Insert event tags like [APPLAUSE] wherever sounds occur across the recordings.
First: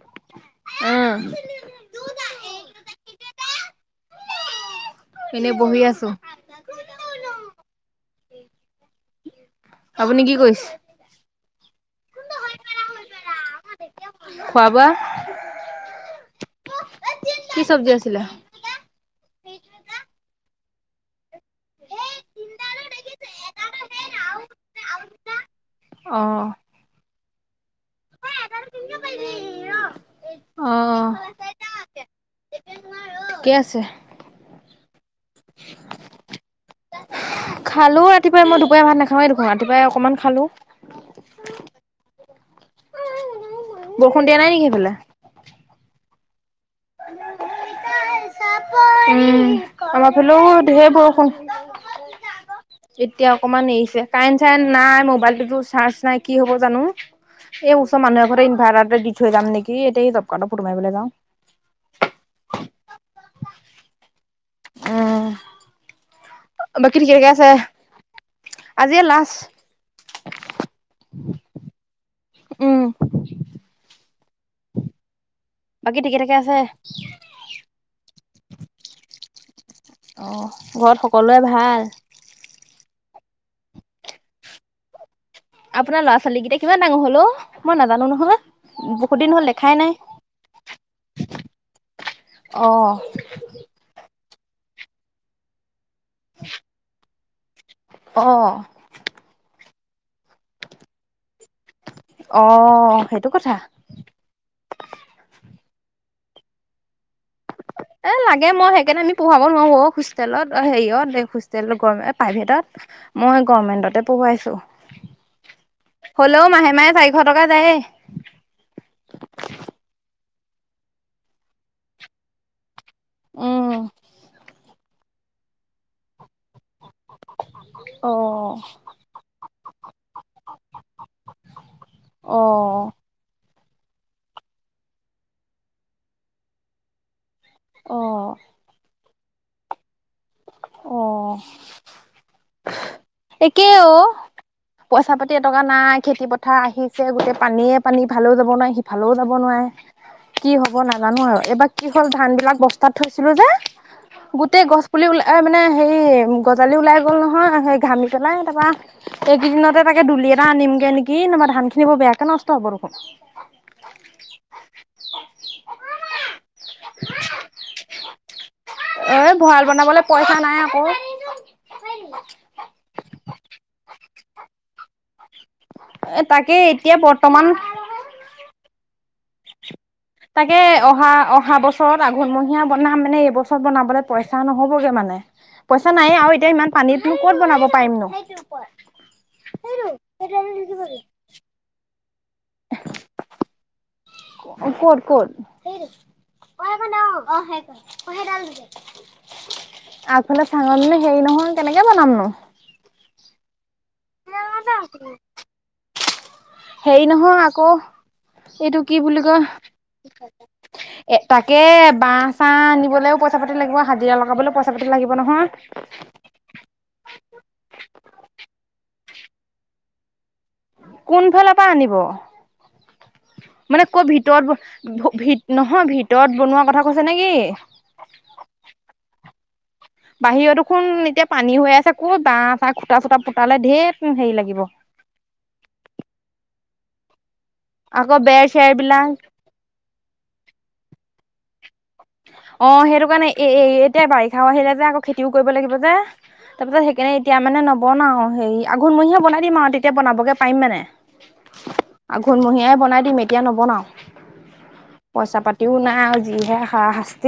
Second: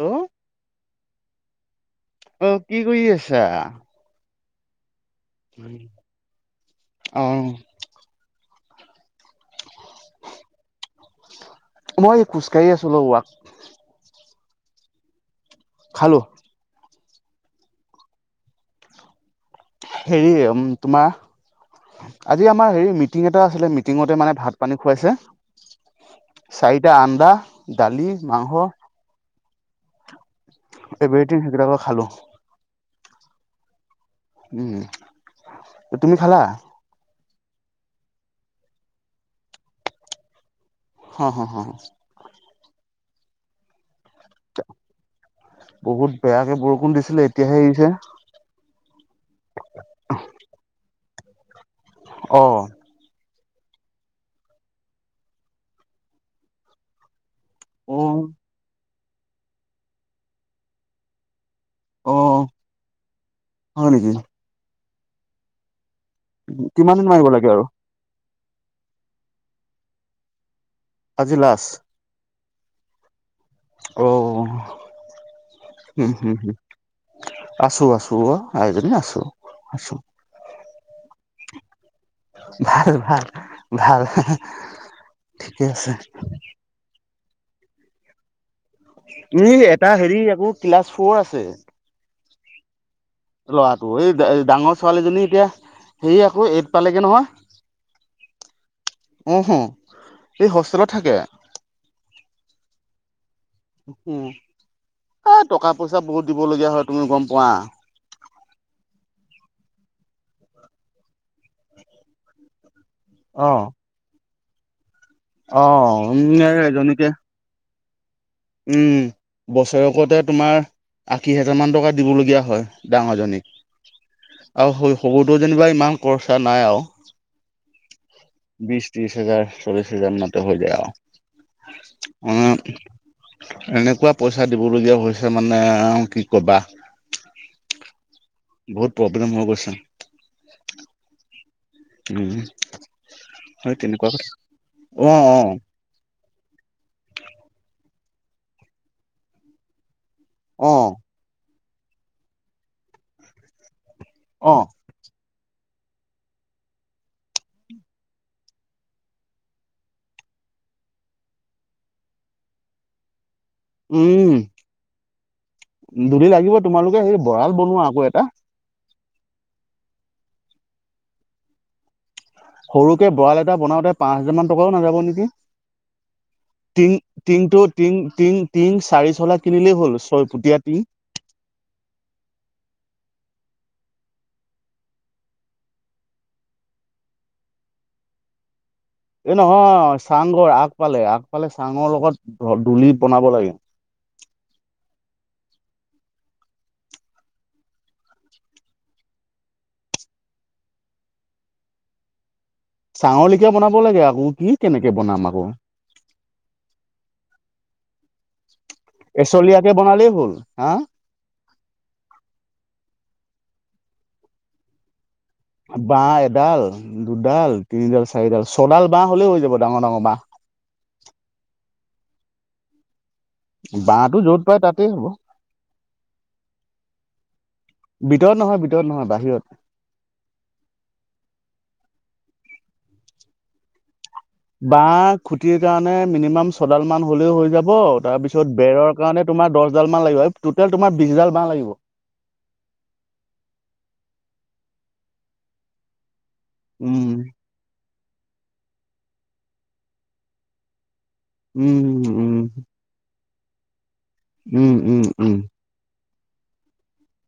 Hello অ' অ', কি কৰি আছা এনেই বহি আছো অ' আপুনি কি কৰিছে? মই খোজকাঢ়ি আছো অলপ ৱাক খোৱাবোৱা খালো কি চব্জি আছিলে হেৰি উম তোমাৰ আজি আমাৰ হেৰি মিটিং এটা আছিলে মিটিঙতে মানে ভাত পানী খুৱাইছে অ', চাৰিটা আন্দা ডালি মাংস অ', এব্ৰেথিঙ হেবিলাকো খালো ঠিকে আছে উম তুমি খালা খালো ৰাতিপুৱাই মই দুপাৰীয়া ভাত নাখাওঁৱেই দেখোন ৰাতিপুৱাই অকনমান খালো হঁ হঁ হঁ বষুণ দিয়া নাই নেকি হেফালে বহুত বেয়াকে বৰষুণ দিছিলে এতিয়াহে এৰিছে উম আমাৰ ফালেও ধেৰ বৰষুণ উম অ' অকমান এৰিছে কাৰেণ্ট চাৰেণ্ট নাই মোবাইলটোতো চাৰ্চ নাই কি হ'ব জানো এই অ ওছ মানুহ এঘৰত ইনভাতাটোতে দি থৈ যাম নেকি এই জব কাৰ্ডৰ ফটো মায়িবলে যাওঁ অ' হয় নেকি উম বাকী কিমান দিন ঠিকে থাকে মাৰিব আছে লাগে আৰু আজিয়ে লাষ্ট আজি লাছ উম অ' বাকী উম ঠিকে হুম থাকে হুম আছে। আছো আছো অ', আইজনি আছো আছো অ' ঘৰত সকলোৱে ভাল ভাল ভাল ভাল ঠিকে আছে আপোনাৰ ল'ৰা ছোৱালী কেইটা কিমান ডাঙৰ হল অ মই নাজানো নহয় বহুত দিন হ'ল ই দেখাই এটা নাই হেৰি আকৌ ক্লাছ কত আছে অ ল'ৰাটো এই ডাঙৰ ছোৱালীজনী এতিয়া হে আকৌ এইদ পালেগে অ', নহয় উম হুম এই হোষ্টেলত থাকে অ সেইটো কথা উ এ টকা পইচা বহুত দিব লগীয়া হয় তুমি গম পোৱা এ লাগে মই সেইকাৰণে আমি পঢ়াব নোৱাৰো অ হোষ্টেলত অ হেৰিয়ত এই হোষ্টেল গ প্ৰাইভেটত মই অ গমেন্টতে পঢ়ুৱাইছো অ টো উম হ'লেও মাহে মাহে এজনীকে চাৰিশ টকা যায় উম বছৰেকতে তোমাৰ আশী হাজাৰ মান টকা দিবলগীয়া হয় উম ডাঙৰজনীক আৰু সৰুতো যেনিবা ইমান খৰচা নাই আওঁ অ বিশছ ত্ৰিশ হাজাৰ চল্লিশ হাজাৰ মতে হৈ যায় আওঁ অ মান এনেকুৱা পইচা দিবলগীয়া হৈছে মানে কি কবা অ বহুত প্ৰব্লেম হৈ গৈছে অ উম একে হয় অ তেনেকুৱা অ পইচা পাতি অ এটকা নাই খেতি পথাৰ আহিছে গোটেই পানীয়ে পানী ইফালেও যাব নোৱাৰে সিফালেও যাব নোৱাৰে কি অ হব নাজানো আৰু এইবাৰ কি হ'ল ধান বিলাক বস্তাত থৈছিলো যে অ গোটেই গছ পুলি ওলা ই মানে হেই গজালি ওলাই গ'ল নহয় সেই ঘামি পেলাই তাপা এইকেইদিনতে তাকে দুলি এটা আনিমগে নেকি নোবা ধান খিনি বৰ বেয়াকে নষ্ট হ'ব দেখোন উম ধূলি লাগিব তোমালোকে সেই ভঁৰাল বনোৱা আকৌ এটা এ ভঁৰাল বনাবলৈ পইচা নাই আকৌ সৰুকে ভৰাঁল এটা বনাওতে পাঁচ হাজাৰ মান টকাও নাযাব নেকি এ তাকে টি এতিয়া টিং বৰ্তমান টোু টিং টিং টিং চাৰি চলা কিনিলেই হ'ল তাকে ছয়ফুটীয়া টিং অহা অহা বছৰত আঘলমহীয়া বনাম মানে এইবছৰত বনাব লে পইচা নহবগে মানে পইচা নাই আৰু এতিয়া ইমান পানীত ক'ত বনাব পাৰিম নো এ নহয় চাংঘৰ আগ পালে আগ পালে চাঙৰ লগত ধ দলি বনাব লাগে ক'ত ক'ত আগফালে চাঙনিলো হেৰি নহল কেনেকে বনাম ন চাঙৰল কিয় বনাম লাগে আকৌ কি কেনেকে বনাম আকৌ সেই নহয় আকৌ এইটো কি বুলি কয় এচলীয়াকে বনালেই হ'ল হা এ তাকে বাঁ চাহ আনবলৈও পইচা পাতি লাগিব হাজিৰা লগাবলৈ পইচাতি লাগিব নহয়। ব এডাল দুডাল তিনিডাল চাৰিডাল ছডাল বাহ হ'লেই হৈ যাব ডাঙৰ ডাঙৰ বাহ কোনফালৰ পৰা আনিব মানে ক'ত বাঁহটো য'ত পাই ভিতৰত তাতেই হ'ব ভিত নহয় ভিতৰত বনোৱা কথা কৈছে নেকি ভিতৰত নহয় ভিতৰত নহয় বাহিৰত বাহিৰত দেখোন এতিয়া পানী হৈ আছে কত বাঁহ চাঁ খুটা চুটা পুতালে ধেৰ ব খুটিৰ কাৰণে মিনিমাম ছডাল মান হলেও হৈ যায় আকৌ তাৰ বেৰ পিছত চেৰ বেৰৰ বিলাক কাৰণে তোমাৰ দহ ডাল মান লাগিব টেল তোমাৰ বিশডাল ব লাগিব অ' সেইটো কাৰণে এ এতিয়া বাৰিষাও আহিলে যে আকৌ খেতিও কৰিব লাগিব যে তাৰপিছত সেইকাৰিনে উম এতিয়া মানে ন বনাও হেৰি আঘোণমহেও বনাই দিম আৰু তেতিয়া বনাবগে পিম মানে উম উম আঘোণমহিয়াই বনাই দিম ম এ এতিয়া নবনাওঁ উম উম উম পইচা পাতিও নাই আৰু যিহে খাঁ ত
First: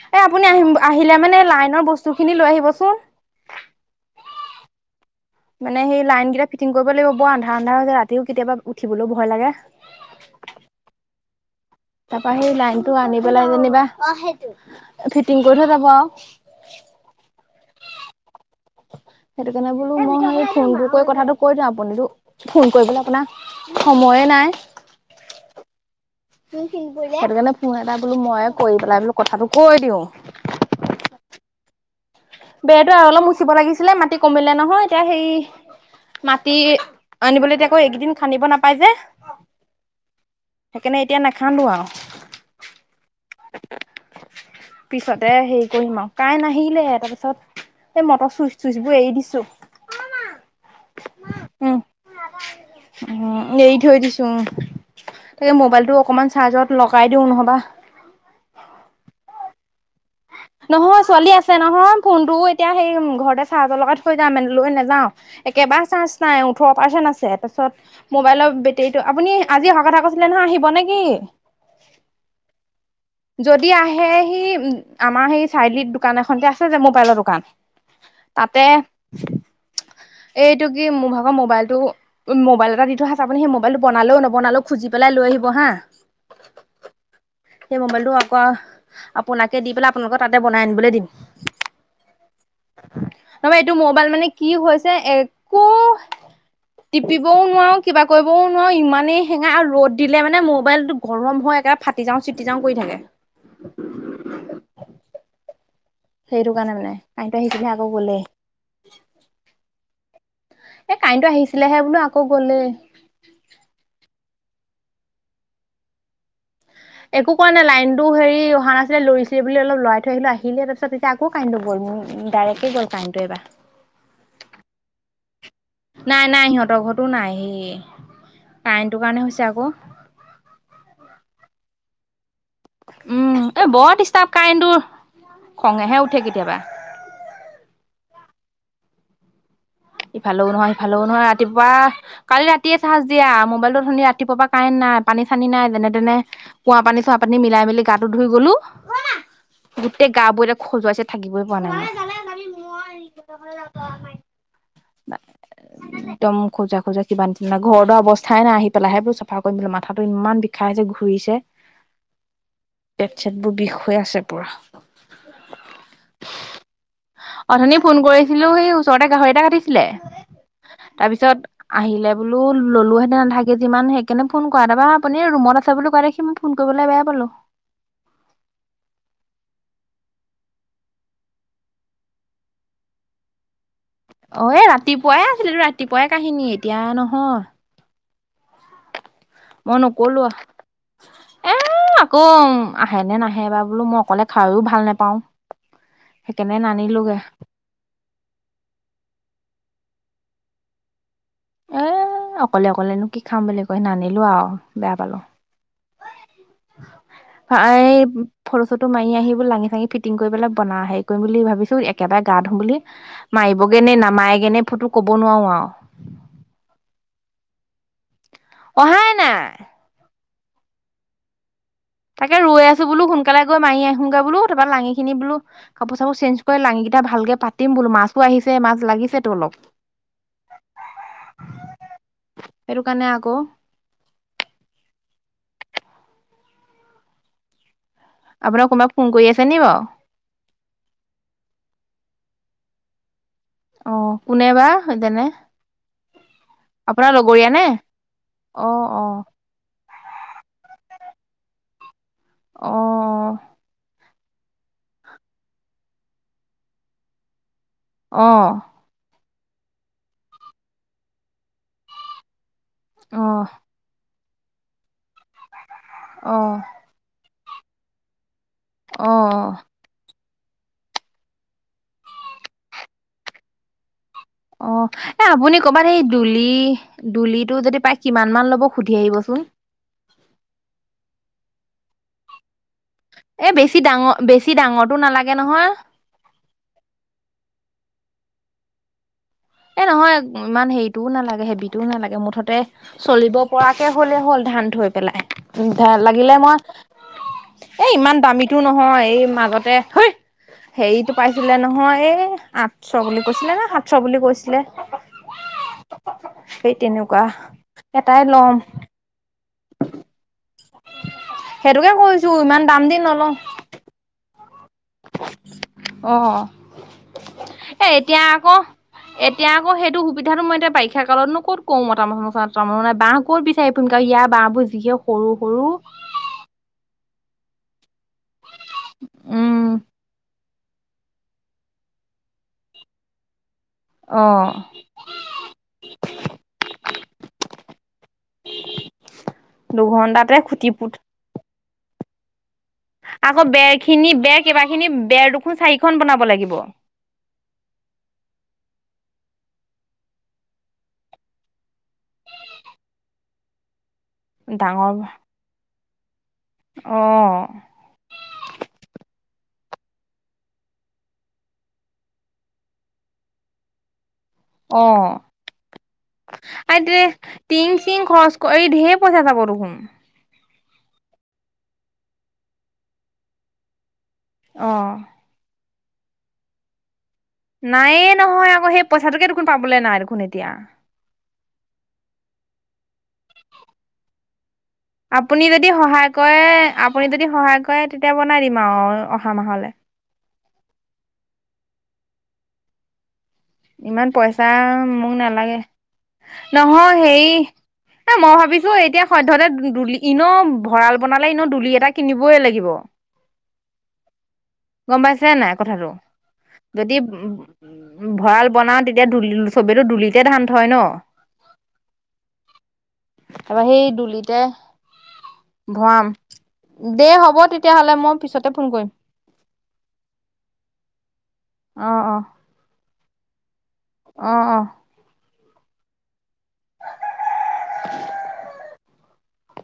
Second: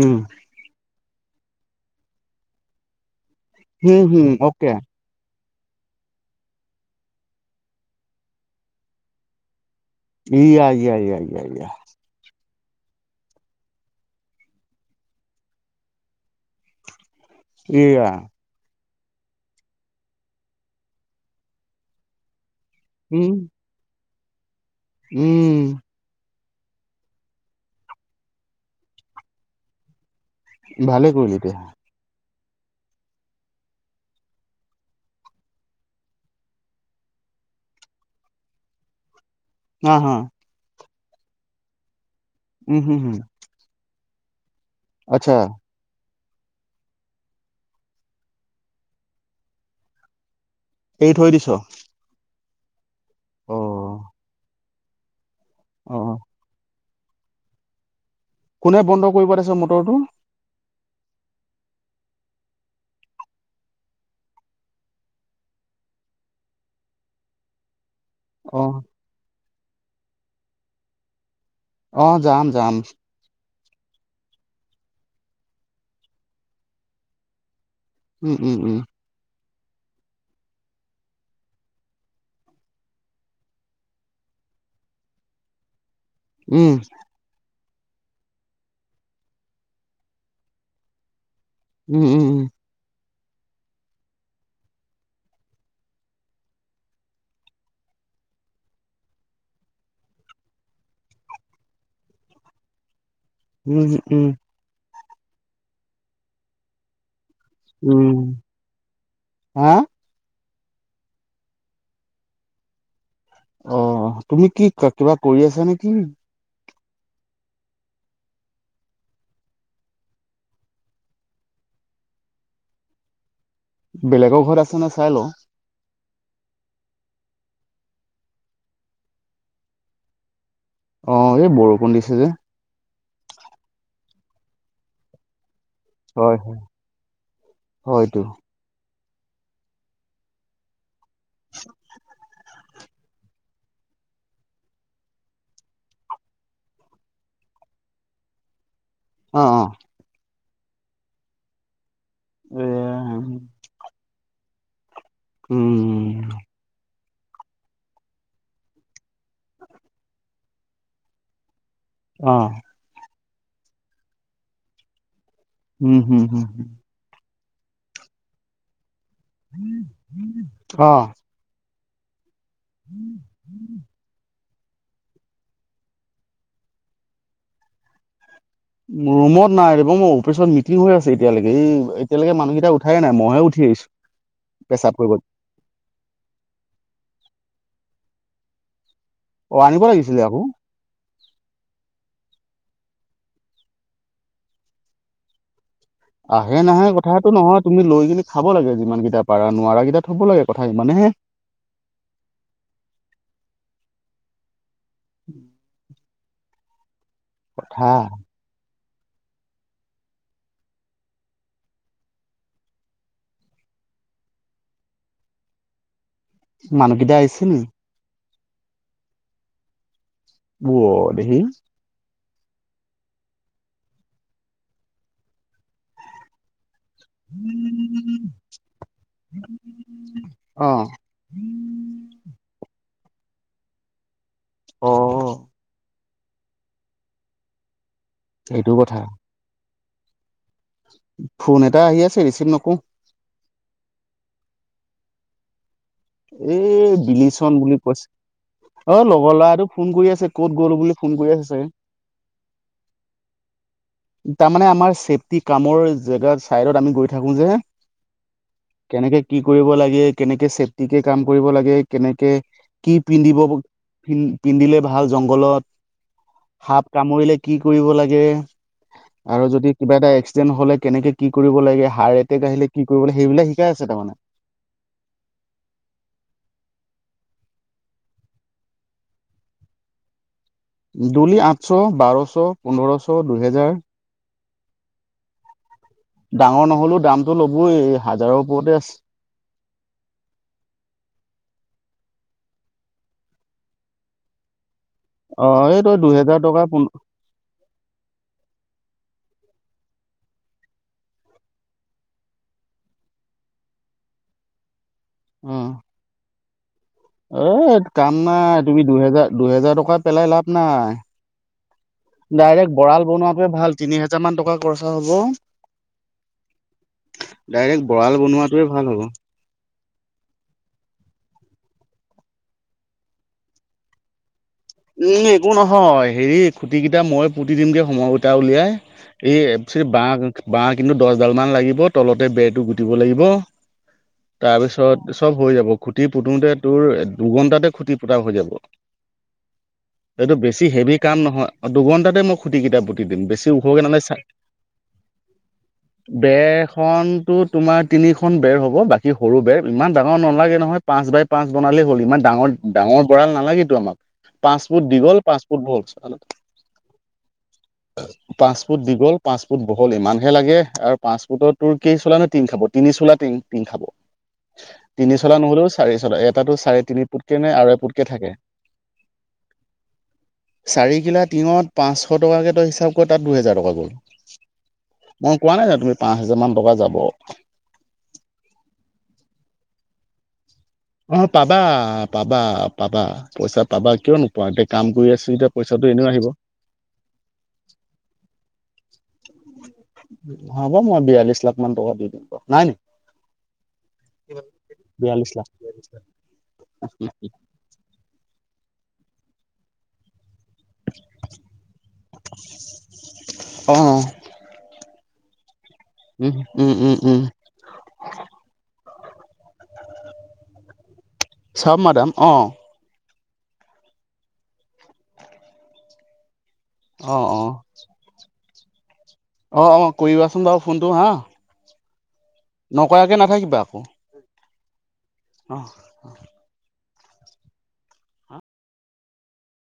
উম এ আপুনি আহিম আহিলে মানে লাইনৰ বস্তু খিনি লৈ আহিবচোন উম হম অকে মানে সেই লাইন কেইটা ফিটিং কৰিব লাগিব বৰ আন্ধা আন্ধা হৈছে ৰাতিও কেতিয়াবা উঠিবলৈও ভয় লাগে ই আ লয়া ত প আহেই লাগ আনি পেলাই যেনিবােই ফিটিং কৰি থৈ যাব আৰু এইয়া সেইটো কাৰণে বোলো মই ফোনটো কৰি কথাটো কৈ দিওঁ আপুনিতো ফোন কৰিবলে উম আপোনাৰ সময়ে নাই উম সেইটো কাৰণে ফোন এটা বোলো মই কৰি পেলাই বোলো কথাটো কৈ দিও ভালে কৰিলতে হা বেৰতটো আৰু অলপ মুচিব লাগিছিলে মাটি কমিলে নহয় এতিয়া সেই মাটি আনিবলৈতিয়া আকৌ এইকেইদিন খান্দিব নাপাই যে হা, হা সেইকাৰণে এতিয়া নাখান্দো আৰু। উম হুম হুম পিছতে আচ্ছা হেৰি কৰিম আৰু। কাৰেণ্ট নাহিলে তাৰপিছ ত, এই মটৰ চুইচ, চুইচ বোৰ এৰি দিছোঁ। এৰি থৈ দিছ? উম, অ এৰি থৈ দিছোঁ, উম। তাকে অ মোবাইলটো অকমান চাৰ্জত লগাই দিওঁ নহ'বা কোনে বন্ধ কৰিব তাছত মটৰটো? নহয়, ছোৱালী আছে নহয়, ফোনটোও এতিয়া সেই ঘৰতে চাৰ্জৰ লগাই থৈ যাম, লৈ নাযাওঁ একেবাৰে চাৰ্জ নাই ওঠৰ পাৰ্চেন আছে তাছত মোবাইলৰ অ বেটেৰীটো আপুনি আজি অহা কথা কৈছিলে নহয়, আহিব নেকি? অ', যাম, যাম। যদি আহে সি আমাৰ সেই চাৰিআলিত দোকান এখন যে, আছে যে, মোবাইলৰ দোকান উম উম তাতে উম এইটো কি মোৰ ভাগৰ মোবাইলটো মোবাইল এটা দি থোৱা আছে আপুনি সেই মবাইলটো বনালেও নবনালেও খুজি পেলাই লৈ আহিব হা উ সেই মোবাইলটো আকৌ আপোনাকে দি পেলাই আপোনালোকৰ তাতে বনাই আনিবলৈ দিম উ উ উ নহব এইটো মোবাইল মানে কি হৈছে একো টিপিবও নোৱাৰো কিবা কৰিবও নোৱাৰো ইমানেই হেঙাই আৰু ৰ'দ দিলে মানে মোবাইলটো গৰম হয় একেবাৰে ফা ফাতি যাওঁ চিতি যাওঁ কৰি থাকে উহ উ সেইটো কাৰণে মানে কাইনতো আহিছিলেহে আকৌ উম গ'লে হা এ কাইনটো আহিছিলেহে বোলো আকৌ গলে অ তুমি কি কিবা কৰি আছা নেকি একো কৰা নাই লাইনতটো হেৰি অহা নাছিলে লৰিছিলে বুলে অলপ লৰাই থৈ আহিলো আহিলে তাৰিছত পিছে আকৌ কাইনটো গ'ল ডাইৰেক্ট গ'ল কাইনটো এইবাৰ বেলেগৰ ঘৰত আছে নে নাই চাই লওঁ নাই নাই সিহঁতৰ ঘৰতো নাই সি কাৰেণ্টটোৰ কাৰণে হৈছে আকৌ, অ এই বৰষুণ দিছে যে, উম এ বৰ ডিষ্টাৰ্ব কাৰেণ্ট তুৰ খঙেহে উঠে হয় হয় কেতিয়াবা, হয়তো ইফালেও নহয় ভাল নহয় ৰাতিপুৱা কালি ৰাতি ৰাতিয়ে চাৰ্জ দিয়া মোবাইলটো ধুনে ৰাতিপুৱা কাৰেণ্ট নাই পানী চানি নাই যেনে তেনে খোৱা পানী চুৱা পানী মিলাই মেলি গাটো ধুই গলো! অ অ গোটেই গা বোৰে খজোৱাইছে থাকিবই পৰা নাই এ মই [INAUDIBLE] উম একদম খোজা খোজা কিবা নিচিনা ঘৰ দোৱা অৱস্থাই নাই আহি পেলাইহৈ বোলো চাফা কৰিম পেলো মাথাাটো ইমান বিখাইছে ঘূৰিছে। অ' চটবোৰ বিষ হৈ আছে পুৰা উম হম হম হ অথনি ফোন কৰিছিলো সেই ওচৰতে গাহৰি এটা কাটিছিলে, অ তাৰপিছত আহিলে বোলো ললো হেতে আধা কেজি মান সেইকাৰণে ফোন কৰা দাবা হা আপুনি ৰুমত আছে বুলি কৈ দেখি মই ফোন কৰিবলৈ বেয়া পালো। ৰুমত নাই দেব মোৰ অফিচত মিটিং হৈ আছে এতিয়ালৈকে এই এতিয়ালৈকে মানুহকেইটা উঠাইে নাই মইহে উঠি আহিছো। অ এ পেচাব কৰিব ৰাতিপুৱাই আছিল ৰাতিপুৱাই কাহিনী এতিয়া নহয়। অ মই আনিব লাগিছিলে নকলোৱা আকৌ এ আ কম আহে নে নাহে বা বোলো মই অকলে খাইও ভাল নোপাওঁ। আহে নাহে কথাাতটো নহয় তুমি লৈ কিনেি খাব লাগে যিমান কেইটা পাৰা নোৱাৰা, এতিাত থ'ব লাগে কথাইে মানে হে এ অকলে অকলেনো কি খাম বুলি কৈ নানিলো আৰু বেয়া পালো। কথা ফৰস্বত টো মাৰি আহি ব লাঙি চাঙি ফিটিং কৰি পেলাই বন হেৰি কৰিম বুলি ভাবিছো একেবাৰে গা ধোম বুলি মাৰিবগে নে নামায়গে নে ফটো কব নোৱাৰো আৰু মানুহকদা আহিছে ন অহাই নাই ব দেখি তাকে ৰৈ আছো বোলো সোনকালে গৈ মাৰি আহো গগৈ বোল তাৰপ পৰা লাঙিিনি বলো কাপোৰ চাপোৰ চেঞ্জ লা ভালকে পাতিম বোলো মাছো আহিছে মাছ লাগিছে অলপ। অ কাৰণে আকৌ অ আপোনাৰ সেইটো কোনোবাক কথা ফোন কৰি আছে নি বাৰু ফোন এটা আহি আছে ৰিচিভ নকো অ' কোনে বা সতেনে এ বিলি চন বুলি কৈছে অ লগৰ ল'ৰাটো ফোন কৰি আছে ক'ত গ'লো বুলি ফোন কৰি আছে অ' তাৰমানে আমাৰ চছেফটি কামৰ জেগাত চাইডত আমি গৈ থাকো যে আহ কেনেকে কি কৰিব লাগে কেনেকে চেফটিকে কাম কৰিব লাগে কেনেকে কি অ পিন্ধিবন্ পিন্ধিলে ভাল জংঘলত সাপ কামুৰিলে কি কৰিব লাগে অ আৰু অ যদি কিবা এটা হলে কেনেকে কি কৰিব লাগে হাৰ্ট এটেক আহিলে কি কৰিব লাগে সেইবিলাক শিকাই আছে তাৰমানে অ' এ আপুনি ক'বাত এইেই দুলি দুলিটো যদি প্ৰায় কিমান মান ল'ব সুধি আহিবচোন দলি আঠশ বাৰশ পোন্ধৰশ এ দুহেজাৰ বেছি ডাঙৰ বেছি ডাঙৰটো নালাগে নহয় ডাঙৰ নহলেও দামতটো ল'বই এই হাজাৰৰ ওপৰতে আছে এ নহয় ইমান হেৰিটোও নালাগে হেভিটোও নালাগে মুঠতে চলিব পৰাকে হ'লে হ'ল ধান থৈ পেলাই অ' এইটো লাগিলে দুইহেজাৰ মই টকা পোন্ এ ইমান দামীটো নহয় এই মাজতে হ হেৰিতটো পাইছিলে নহয় এই আঠশ বুলি কৈছিলে ন সাতশ বুলি কৈছিল ন আহ এ কাম এটাই ল'ম নাই তুমি দুহেজাৰ দুহেজাৰ টকাৰ পেলাই লাভ নাই। সেইটোকে কৈছো ইমান ডাইৰেক্ট দাম দ বৰাল নলওঁ বনোৱাটোৱে ভাল তিনি হেজাৰ মান টকা খৰচা হ'ব। অ' ডাইৰেক্ট এ বৰাল এতিয়া আকৌ বনোৱাটোৱে ভাল হ'ব। এতিয়া আকৌ সেইটো সুবিধাটো মই এতিয়া বাৰিষা কালতনো ক'ত কো মতা মানহ তে বাহ কত বিচাৰে পুমাও ইয়া বুজ য সৰু এক সৰু নহয় হেৰি খুটি এতিয়া মই পুতি দিমগে সময় উোটা উলিয়াই এই উম ব বাহহ কিন্তু দহডাল মান লাগিব তলতে বেৰটো গুটিব লাগিব অ তাৰপিছত চব হৈ যাব খুঁটি পুতোতে তোৰ দুঘন্টাতে খুটি পোতা হৈ যাব এইটো দুঘন্টাতে বেছি খুটি পুত হেভি কাম নহয় দুঘণ্টাতে তাতে মো খুটি কেইটা পুতি দিম আকৌ বেছি বেৰ ওখকে নাই খিনি চাই বেৰ কেইবা খিনি বেৰ দুখোন চাৰিখন বনাব লাগিব বেৰখনতো তোমাৰ তিনিখন বেৰ হব বাকী সৰু বেৰ ইমান ডাঙৰ নালাগে নহয় পাঁচ বাই পাঁচ বনালেই হ'ল ইমান ডাঙৰ ডাঙৰ গঁৰাল নালাগেতো আমাক পাঁচ ফুট ডাঙৰ দীঘল পাঁচ ফুট বহল অ [UNINTELLIGIBLE] পাঁচ ফুট দীগল পাঁচ ফুট ফু বহল ইমানহে লাগে আৰু পাঁচফুটত তোৰ কেই চোলা নে তিং খাব তিনি চোলা তিং খাব অ' তিনি চলা নহ'লেও চাৰি চলা এটাতো চাৰে তিনি আৰুতি ফুটকে নে আঢ়ৈ টিং ফুটকে চিং থাকে খৰচ কৰি এই ঢেৰ পইচা যাব চোন উম চাৰি কিলা টিঙত পাঁচশ টকাকে তই হিচাপ কৰি তাত দুহেজাৰ টকা গ'ল অ মই কোৱা নাই জানো পাঁচ হেজাৰমান টকা যাব নায়ে নহয় আকৌ সেই পইচাটোকে দেখোন পাবলৈ নাই দেখোন এতিয়া। অ' পাবা পাবা- পাবা পইচা পাবা কিয় নো [INAUDIBLE] আপুনি যদি সহায় কৰে আপুনি যদি সহায় কৰে তেতিয়া বনাই দিম। অঁ অহা মাহলে। হব মই বিয়াল্লিশ লাখ মান টকা দি দিম। নাই নেকি? ইমান পইচা মোক নালাগে, নহয় হেৰি এ মই ভাবিছো এতিয়া হয় ধতে দুলি ইন ভঁৰাল বনালে ই ন দুলি এটা কিনিবই লাগিব অ গম পাইছ [UNINTELLIGIBLE] কথাটো, উম উম যদি উম উম [UNINTELLIGIBLE] তেতিয়া [UNINTELLIGIBLE] চবেতো দুলিতে ধান থয় ন। চাব মাদাম অ'। সেই দুলিতে ভৰাম। দে অ হ'ব তেতিয়াহ'লে মই পিছত- [UNINTELLIGIBLE] ফোন কৰিম। অ'-অ' কৰিবাচোন বাৰু ফোনটো হা। অ অ। নকৰাকে নাথাকিবা আকৌ। অ'- অ'। [INAUDIBLE] [INAUDIBLE]